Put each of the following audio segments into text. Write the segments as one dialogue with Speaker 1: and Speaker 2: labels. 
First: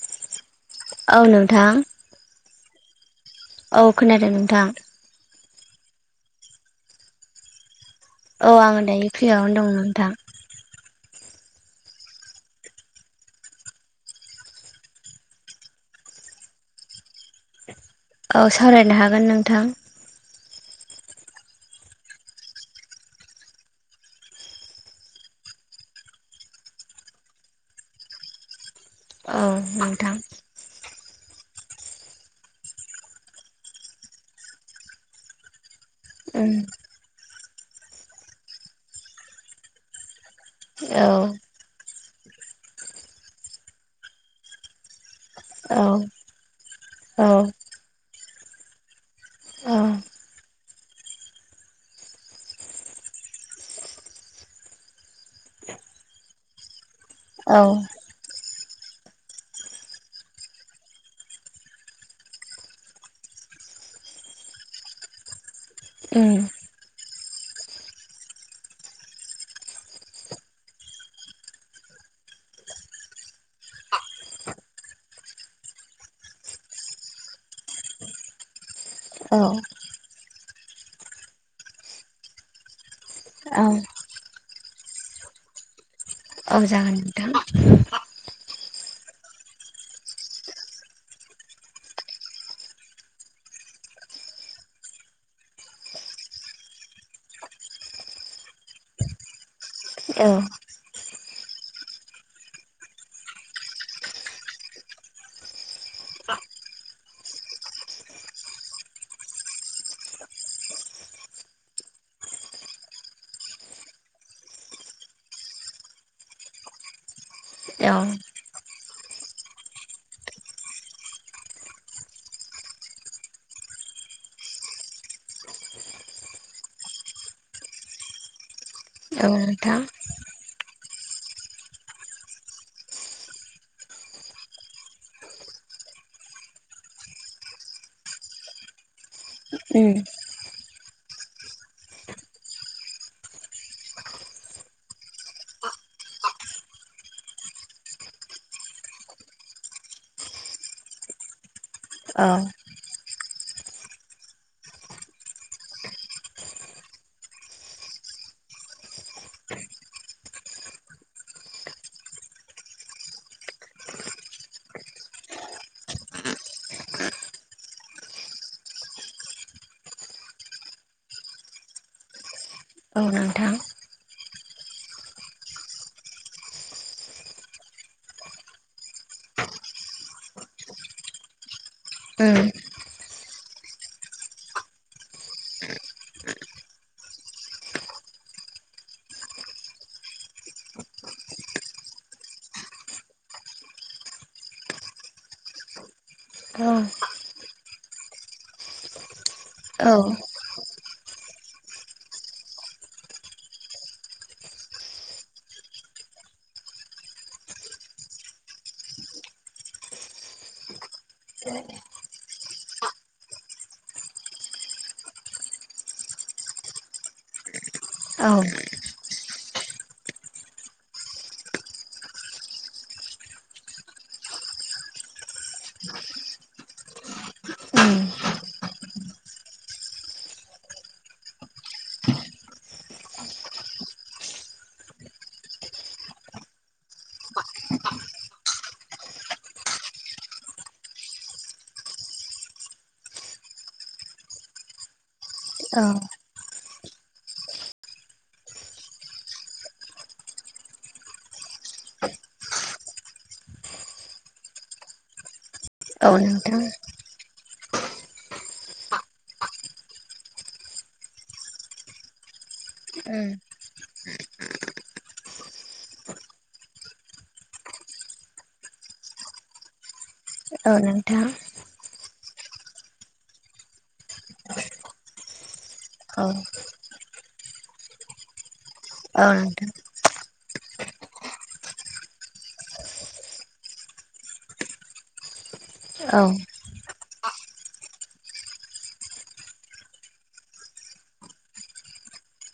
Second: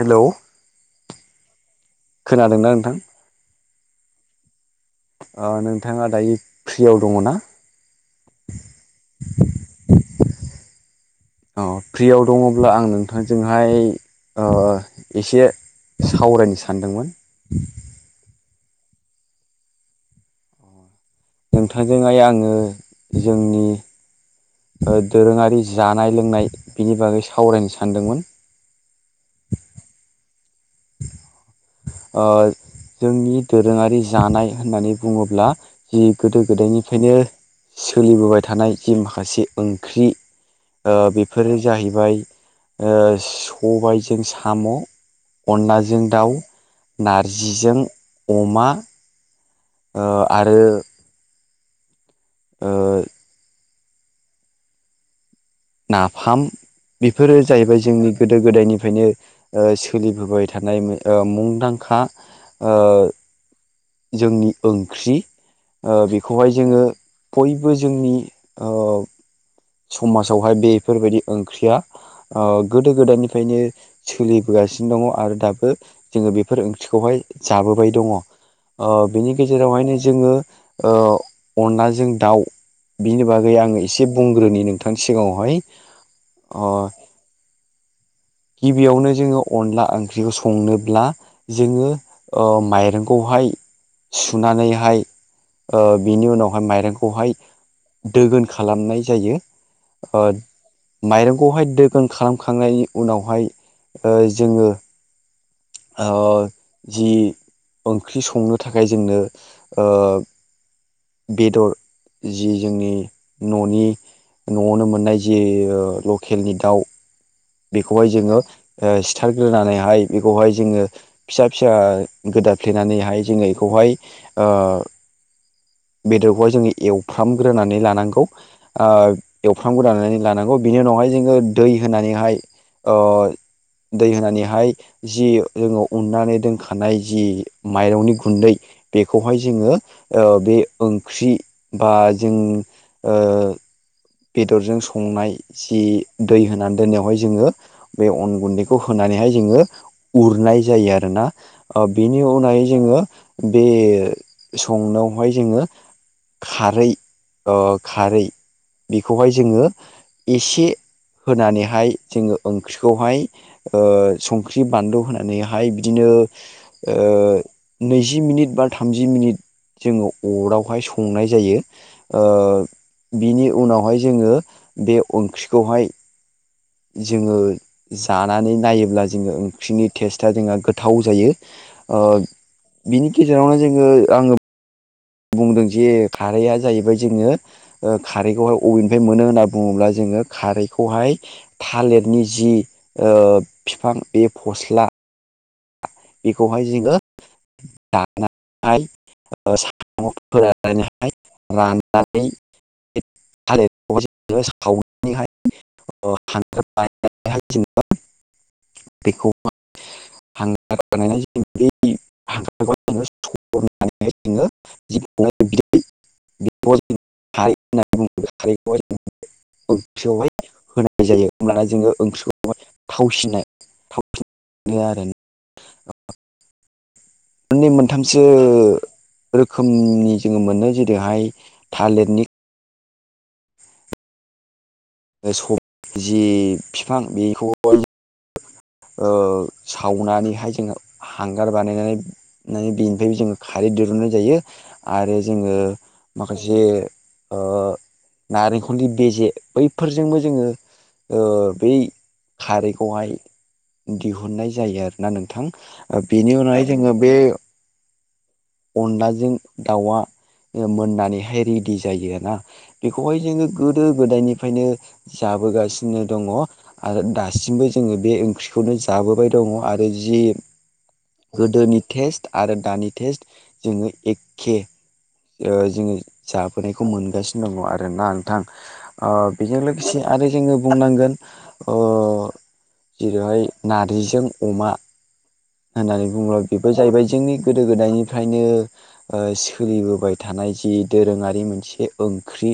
Speaker 1: हेल'
Speaker 2: औ नोंथां।
Speaker 1: खोनादोंना नोंथां?
Speaker 2: औ खोनादों नोंथां।
Speaker 1: अ नोंथाङा दायो फ्रियाव दङ ना?
Speaker 2: औ आङो दायो फ्रियावनो दं नोंथां।
Speaker 1: अ फ्रियाव दङब्ला आं नोंथांजोंहाय अ एसे सावरायनो सानदोंमोन।
Speaker 2: औ सावरायनो हागोन नोंथां।
Speaker 1: नोंथांजोंहाय आङो जोंनि ओ दोरोङारि जानाय लोंनाय बिनि बागै सावरायनो सानदोंमोन।
Speaker 2: औ नोंथां
Speaker 1: आ जोंनि दोरोङारि जानाय होननानै बुङोब्ला जि गोदो
Speaker 2: उम
Speaker 1: गोदायनिफ्रायनो सोलिबोबाय थानाय जे माखासे ओंख्रि ओ
Speaker 2: औ
Speaker 1: बेफोरो जाहैबाय ओ सबायजों साम'
Speaker 2: औ
Speaker 1: अनलाजों दाउ
Speaker 2: औ
Speaker 1: नारजिजों अमा
Speaker 2: औ
Speaker 1: ओ आरो ओ नाफाम बेफोरो
Speaker 2: औ
Speaker 1: जाहैबाय जोंनि गोद गोदो गोदायनिफ्रायनो सोलिबोबाय थानाय मुंदांखा ओ जोंनि ओंख्रि ओ
Speaker 2: उम
Speaker 1: बेखौहाय जोङो बयबो जोंनि ओ समाजावहाय बेफोरबायदि ओंख्रिया ओ गोदो गोदायनिफ्रायनो सोलिबोगा सिनो दङ आरो दाबो जोङो बेफोर ओंख्रिखौहाय जाबोबाय दङ ओ बेनि
Speaker 2: औ
Speaker 1: गेजेरावहायनो जोङो ओ अनलाजों दाउ बिनि बागै
Speaker 2: औ
Speaker 1: आङो एसे बुंग्रोनि नोंथांनि सिगाङावहाय अ
Speaker 2: औ जागोन नोंथां
Speaker 1: गिबियावनो जोङो अनला ओंख्रिखौ संनोब्ला जोङो ओ माइरंखौहाय सुनानैहाय ओ बिनि उनावहाय माइरंखौहाय दोगोन खालामनाय जायो ओ
Speaker 2: औ
Speaker 1: माइरंखौहाय दोगोन खालामखांनायनि उनावहाय ओ जोङो जि ओंख्रि संनो थाखाय जोंनो ओ बेदर जि जोंनि न'नि न'आवनो मोननाय जे लकेलनि दाउ
Speaker 2: औ
Speaker 1: बेखौहाय जोङो सिथारग्रोनानैहाय बेखौहाय जोङो फिसा फिसा दाफ्लेनानैहाय जोङो एखौहाय बेदरखौहाय जोङो एवफ्रामग्रोनानै लानांगौ ओ
Speaker 2: औ नोंथां
Speaker 1: एवफ्रामखौ दानानै लानांगौ बिनि उनावहाय जोङो दै होनानैहाय ओ दै होनानैहाय जि जोङो उननानै दोनखानाय जि माइरंनि गुन्दै बेखौ खौहाय जोङो
Speaker 2: उम
Speaker 1: बे ओंख्रि बा जों ओ बेदरजों संनाय जि दै होनानै दोननायावहाय जोङो बे अन गुन्दैखौ होनानै हाय जोङो उरनाय जायो आरोना ओ
Speaker 2: औ
Speaker 1: बेनि उनावाय जोङो बे संनायावहाय जोङो खारै ओ खारै बेखौहाय जोङो एसे होनानैहाय जोङो ओंख्रिखौहाय ओ संख्रि बानलु होनानैहाय बिदिनो ओ नैजि मिनिट बा थामजि मिनिट जोङो अरावहाय संनाय जायो ओ
Speaker 2: औ
Speaker 1: बिनि
Speaker 2: नोंथां
Speaker 1: उनावहाय जोङो बे ओंख्रिखौहाय जोङो जानानै नायोब्ला जोङो ओंख्रिनि टेस्टआ जोंहा गोथाव जायो
Speaker 2: ओं
Speaker 1: बिनि गेजेरावनो जोङो आङो बुंदों जे खारैआ जाहैबाय जोङो खारैखौहाय अभेननिफ्राय मोनो होनना बुङोब्ला जों नोङो खारैखौहाय थालिरनि जि बिफां बे फस्ला
Speaker 2: औ
Speaker 1: बेखौहाय जोङो दानानै
Speaker 2: औ।
Speaker 1: हाय राननानै थालिर [unintelligible] [unintelligible] हांगार बानायनाय जायो [unintelligible] जोङो [unintelligible] ओंख्रियावहाय
Speaker 2: औ
Speaker 1: होनाय जायो होमब्लाना जोङो ओंख्रिखौहाय थावसिनाय थांफिनदो आरो
Speaker 2: [inaudible]
Speaker 1: मोनै मोनथामसो रोखोमनि जोङो मोनो जेरैहाय थालिरनि जि बिफां बेखौह ओ सावनानैहाय जोङो हांगार बानायनानै बेनिफ्रायबो जोङो खारै दिरुन जायो आरो जोङो माखासे ओ नारेंखलनि बेजे बै फोरजोंबो जोङो ओ बै खारैखौहाय दिहुननाय जायो आरोना नोंथां
Speaker 2: औ
Speaker 1: बेनि
Speaker 2: नोंथां
Speaker 1: उनावहाय जोङो बे अनलाजों दाउआ मोननानैहाय रेडि जायो ना बेखौहाय
Speaker 2: उम
Speaker 1: जोङो गोदो गोदायनिफ्रायनो जा जाबोगासिनो दङ आरो दासिमबो जोङो बे ओंख्रिखौनो जाबोबाय दङ आरो जि
Speaker 2: ओ नोंथां।
Speaker 1: गोदोनि टेस्ट आरो दानि टेस्ट जोङो एखे ओ जोङो
Speaker 2: औ
Speaker 1: जाबोनायखौ मोनगासिनो दङ आरो ना नोंथां ओ
Speaker 2: औ
Speaker 1: बेजों
Speaker 2: नोंथां
Speaker 1: लोगोसे आरो जोङो बुंनांगोन अ जेरैहाय नारजिजों अमा। होननानै
Speaker 2: औ
Speaker 1: बुङो बेबो जाहैबाय जोंनि गोदो गोदायनि बेनिखायनो ओ सोलिबोबाय थानाय जि दोरोङारि मोनसे ओंख्रि।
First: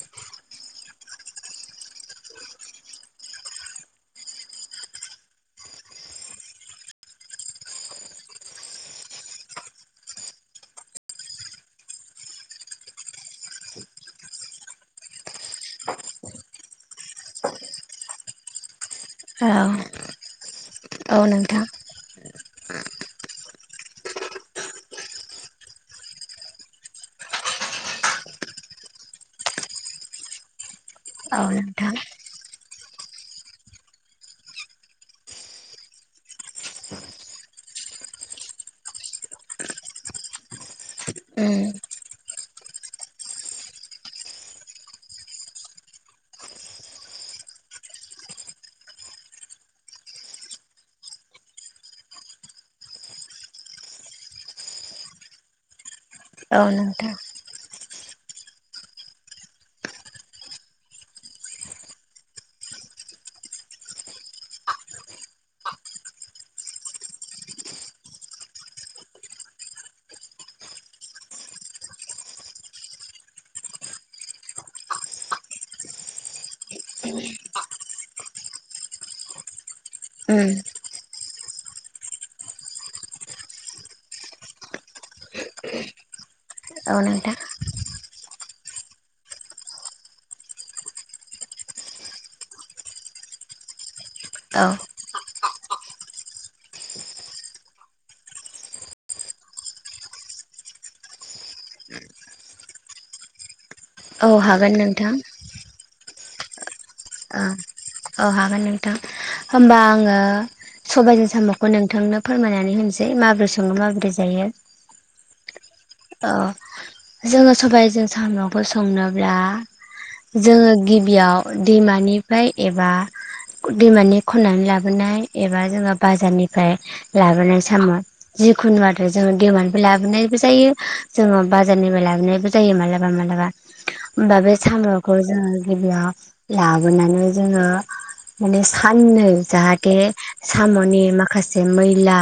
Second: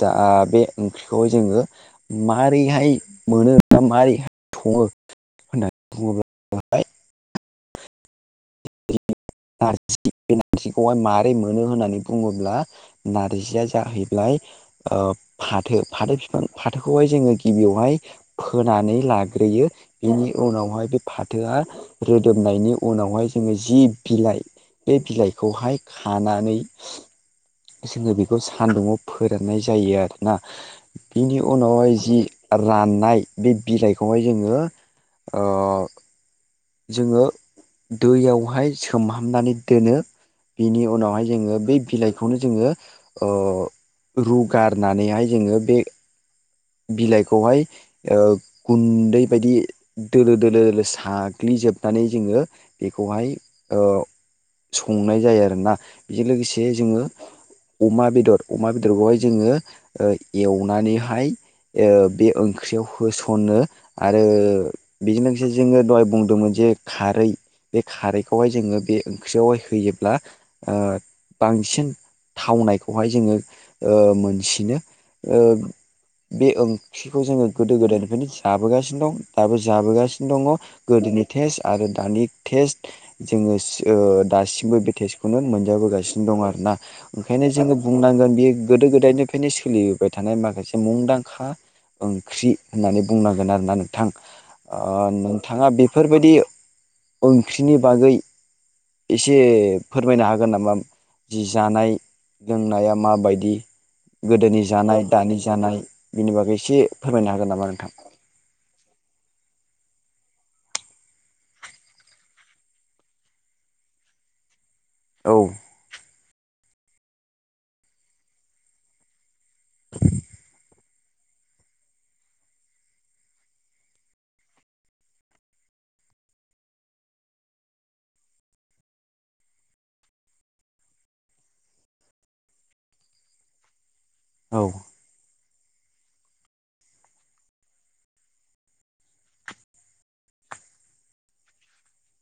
Speaker 1: जा बे ओंख्रिखौहाय जोङो मारैहाय मोनो बा मारैहाय सङो? बु होनना बुङोब्लाहाय [unintelligible] बे नारजिखौहाय मारै मोनो होननानै बुङोब्ला नारजिया जाहैबाय ओ फाथो फाथो बिफां फाथोखौहाय जोङो गिबियावहाय फोनानै
Speaker 2: औ
Speaker 1: लाग्रोयो बि नि उनावहाय बे
Speaker 2: औ
Speaker 1: फाथोआ
Speaker 2: नोंथां
Speaker 1: रोदोमनायनि उनावहाय जोङो जि बिलाइ बे बिलाइखौहाय खानानै जोङो बेखौ सान्दुंङाव फोराननाय जायो आरोना बिनि
Speaker 2: औ
Speaker 1: उनावहाय
Speaker 2: नोंथां
Speaker 1: जि राननाय बे बिलाइखौहाय जोङो ओ जोङो दैयावहाय सोमहामनानै दोनो। बिनि उनावहाय जोङो
Speaker 2: उम
Speaker 1: बै बिलाइखौनो जोङो ओ रुगारनानैहाय जोङो बे बिलाइखौहाय ओ गुन्दै बायदि दोलो दोलो दोलो साग्लि जोबनानै जोङो बेखौहाय ओ संनाय जायो आरोना। बेजों लोगोसे
Speaker 2: औ
Speaker 1: जोङो
Speaker 2: नोंथां
Speaker 1: अमा बेदर अमा बेदरखौहाय जोङो एवनानैहाय ओ बे ओंख्रियाव होसनो आरो बेजों लोगोसे जोङो दहाय बुंदोंमोन जे खारै बे खारैखौहाय जोङो बे ओंख्रियावहाय होयोब्ला ओ बांसिन थावनायखौहाय जोङो मोनसिनो ओ बे ओंख्रिखौ जोङो गोदो गोदायनिफ्रायनो जाबोगासिनो दं दाबो ज जाबोगासिनो
Speaker 2: उम
Speaker 1: दङ गोदोनि टेस्ट आरो दानि टेस्ट जोङो दासिमबो बे टेस्टखौनो मोनजाबोगासिनो दं आरोना‌।
Speaker 2: औ नोंथां
Speaker 1: ओंखायनो जोङो बुंनांगोन बेयो गोदो गोदायनिफ्रायनो सोलिबोबाय थानाय माखासे मुंदां खा ओंख्रि होननानै बुंनांगोन आरोना नोंथां।
Speaker 2: औ
Speaker 1: ओ नोंथाङा बेफोरबायदि ओंख्रिनि बागै एसे फोरमायनो हागोन नामा? जि जानाय लोंनाया माबायदि
Speaker 2: औ
Speaker 1: गोदोनि
Speaker 2: हागोन
Speaker 1: जानाय
Speaker 2: नोंथां
Speaker 1: दानि जानाय। बिनि बागै एसे फोरमायनो हागोन नामा नोंथां
Speaker 2: औ औ हागोन नोंथां। होमबा आङो अ सबबायजों साम'खौ नोंथांनो फोरमायनानै होनसै माबोरै सङो माबोरै जायो।
Speaker 1: औ।
Speaker 2: औ जोङो सबाइजों साम'खौ संनोब्ला जोङो गिबियाव दैमानिफ्राय एबा दैमानि खन्नानै लाबोनाय एबा जोङो बाजारनिफ्राय लाबोनाय साम' जिखुनु आरो जोङो दैमानिफ्राय लाबोनायबो जायो जोङो बाजारनिफ्राय लाबोनायबो जायो मालाबा मालाबा होमबा बे
Speaker 1: औ
Speaker 2: साम'खौ जोङो जेब्ला लाबोनानै जोङो माने साननै जाहाथे साम'नि माखासे मैला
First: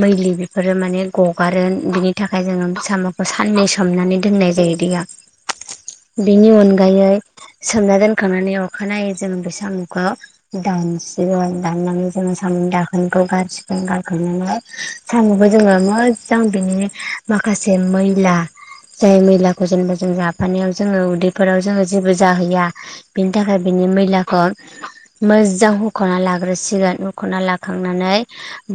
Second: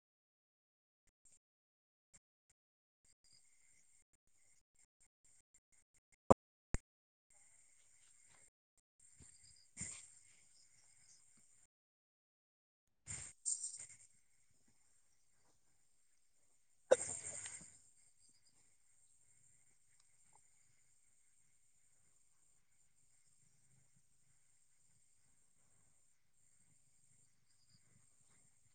Speaker 2: मैलि बेफोरो माने गगारो बिनि थाखाय जोङो साम'खौ साननै सोमनानै दोननाय जायो दैया। बेनि अनगायै सोमना दोनखांनानै अखानायै जोङो बे साम'खौ दानसिगोन। दाननानै जोङो साम दाखोनखौ गारसिगोन गारखांनानै साम'खो जोङो मोजां बिनिनो माखा खासे मैला जाय मैलाखौ जेनेबा जों जाफानायाव जोङो उदैफोराव जोङो जेबो जाहैया बिनि थाखाय बि नि मैलाखौ मोजां हुखनानै लाग्रोसिगोन हुखना लाखांनानै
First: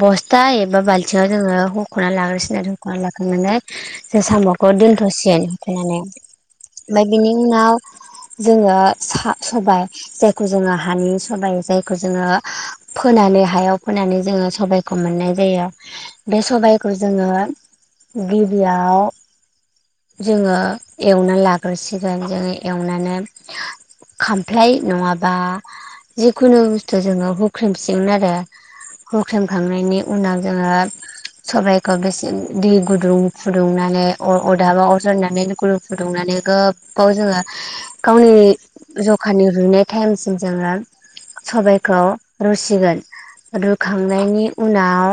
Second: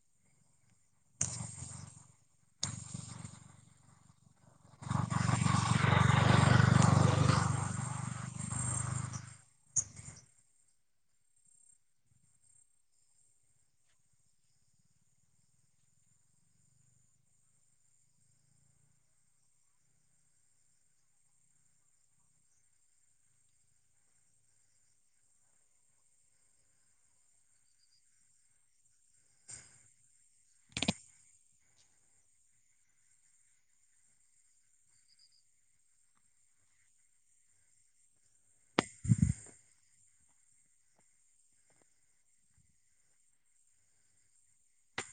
Speaker 2: बस्था एबा बालथिङआव जोङो हुख'ना लाग्रोसिगोन आरो हुख'ना लाखांनानै जों साम'खौ दोनथ'सिगोन होथेनानै ओमफफ्राय बिनि उनाव जोङो सा सबाय जायखौ जोङो हानि सबायाइ जायखौ जोङो फोना माने हायाव फोनानै जोङो सबाइखौ मोननाय जायो बे सबाइखौ जोङो
Speaker 1: [inaudible]
Speaker 2: गिबियाव जोङो एवना लाग्रोसिगोन। जोङो एवनानै खामफ्लाय नङाबा जिखुनु बुस्थु जोङो हुख्रेमसिगोन आरो। हुख्रेमखांनायनि उनाव जोङो सबाइखौ बेसे दि गुदुं फुदुंनानै अ अरदाबाव अर जरायनानै गुदुं फुदुंनानै गोबाव जोङो गावनि जखानि रुइनाय टाइमसिम जोङो सबाइखौ रुसिगोन रुखांनायनि उनाव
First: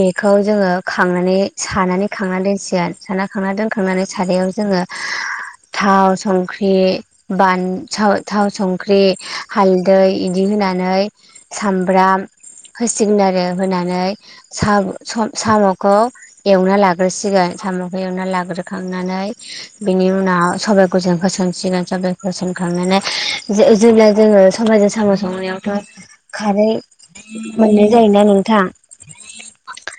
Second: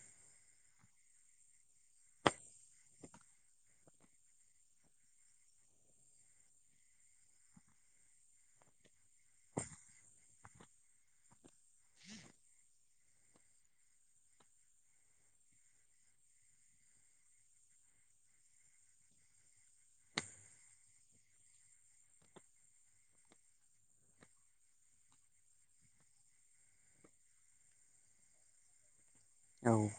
Speaker 2: बेखौ जोङो खांनानै सानानै खांना दोनसिगोन। साना खांना दोनखांनानै सारायाव जोङो थाव संख्रि बान थाव थाव संख्रि हालदै इदि होनानै सामब्राम होसिगोन आरो होनानै सा स साम'खौ एवना लाग्रोसिगोन साम'खौ एवना लाग्रोखांनानै बिनि उनाव सबाइखौ जों होसन गोन सबायखौ होसनखांनानै जेब्ला जोङो सबायजों साम' संनायावथ खारै मोननाय जायोना नोंथां?
Speaker 1: औ।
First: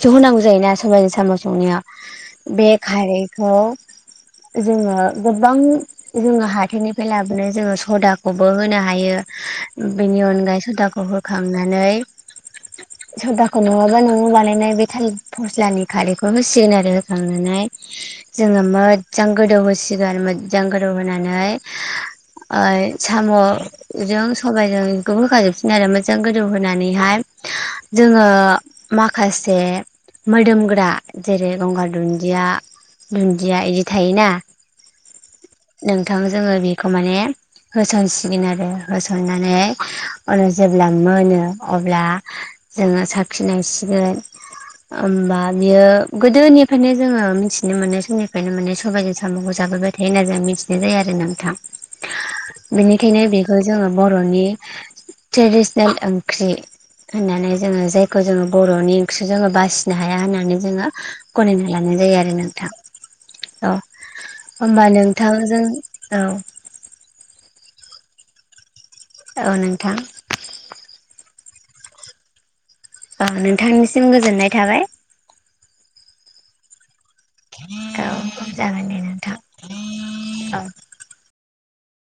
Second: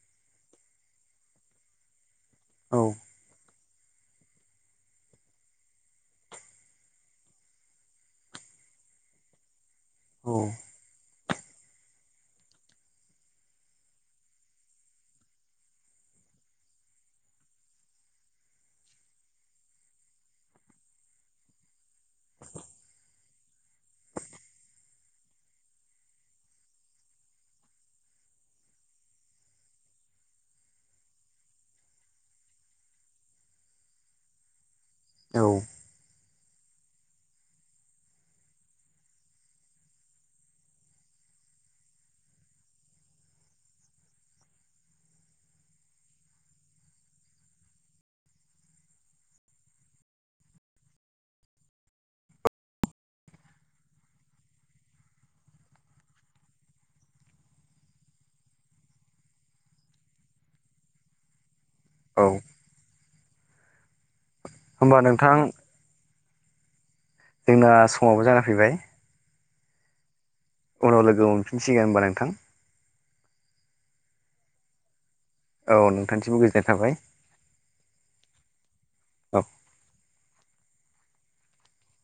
Speaker 2: खौथ' होनांगौ जायोना सबबायजों साम' संनायाव बे
Speaker 1: औ
Speaker 2: खारैखौ
Speaker 1: [inaudible]
Speaker 2: जोङो गोबां जोङो हाथायनिफ्राय लाबोनाय जोङो सदाखौबो होनो हायो। बिनि
Speaker 1: औ
Speaker 2: अनगायै सदाखौबो खांनानै सदाखौ नङाबा न'आव बानायनाय बे थालिर फस्लानि खारैखौ होसिगोन आरो होखांनानै जोङो मोजां गोदौ होसिगोन मोजां गोदौ होनानै ओइ साम'जों सबायाइजों बेखौ होखाजोबसिन आरो मोजां गोदौहोनानैहाय जोङो माखासे मोदोमग्रा जेरै गंगार दुन्दिया दुन्दिया बिदि थायोना
Speaker 1: औ
Speaker 2: नोंथां जोङो बेखौ माने होसनसिगोन आरो होसननानै उनाव जेब्ला मोनो अब्ला जोङो साखिनायसिगोन
Speaker 1: [inaudible]
Speaker 2: होमबा बियो गोदोनिफ्रायनो जोङो मिथिनो मोननाय समनिफ्रायनो माने सबायाइजों सामखौ जाबोबाय होनना जों मिथिनाय जायो आरो नोंथां बेनिखायनो बेखौ जोङो बरनि ट्रेडिसनेल ओंख्रि होननानै जोङो जायखौ जोङो बर'नि ओंख्रि जोङो बासिनो फनो हाया होननानै जोङो गनायना लानाय जायो
Speaker 1: औ
Speaker 2: आरो नोंथां अ होनबा
Speaker 1: होमबा नोंथां
Speaker 2: नोंथांजों औ
Speaker 1: जोंना समावबो जाना फैबाय
Speaker 2: औ नोंथां
Speaker 1: उनाव लोगो मोनफिनसिगोन होनोमबा नोंथां
Speaker 2: नोंथांनिसिम गोजोननाय थाबाय
Speaker 1: औ नोंथांसिमबो गोजोननाय थाबाय
Speaker 2: औ जागोन दे नोंथां औ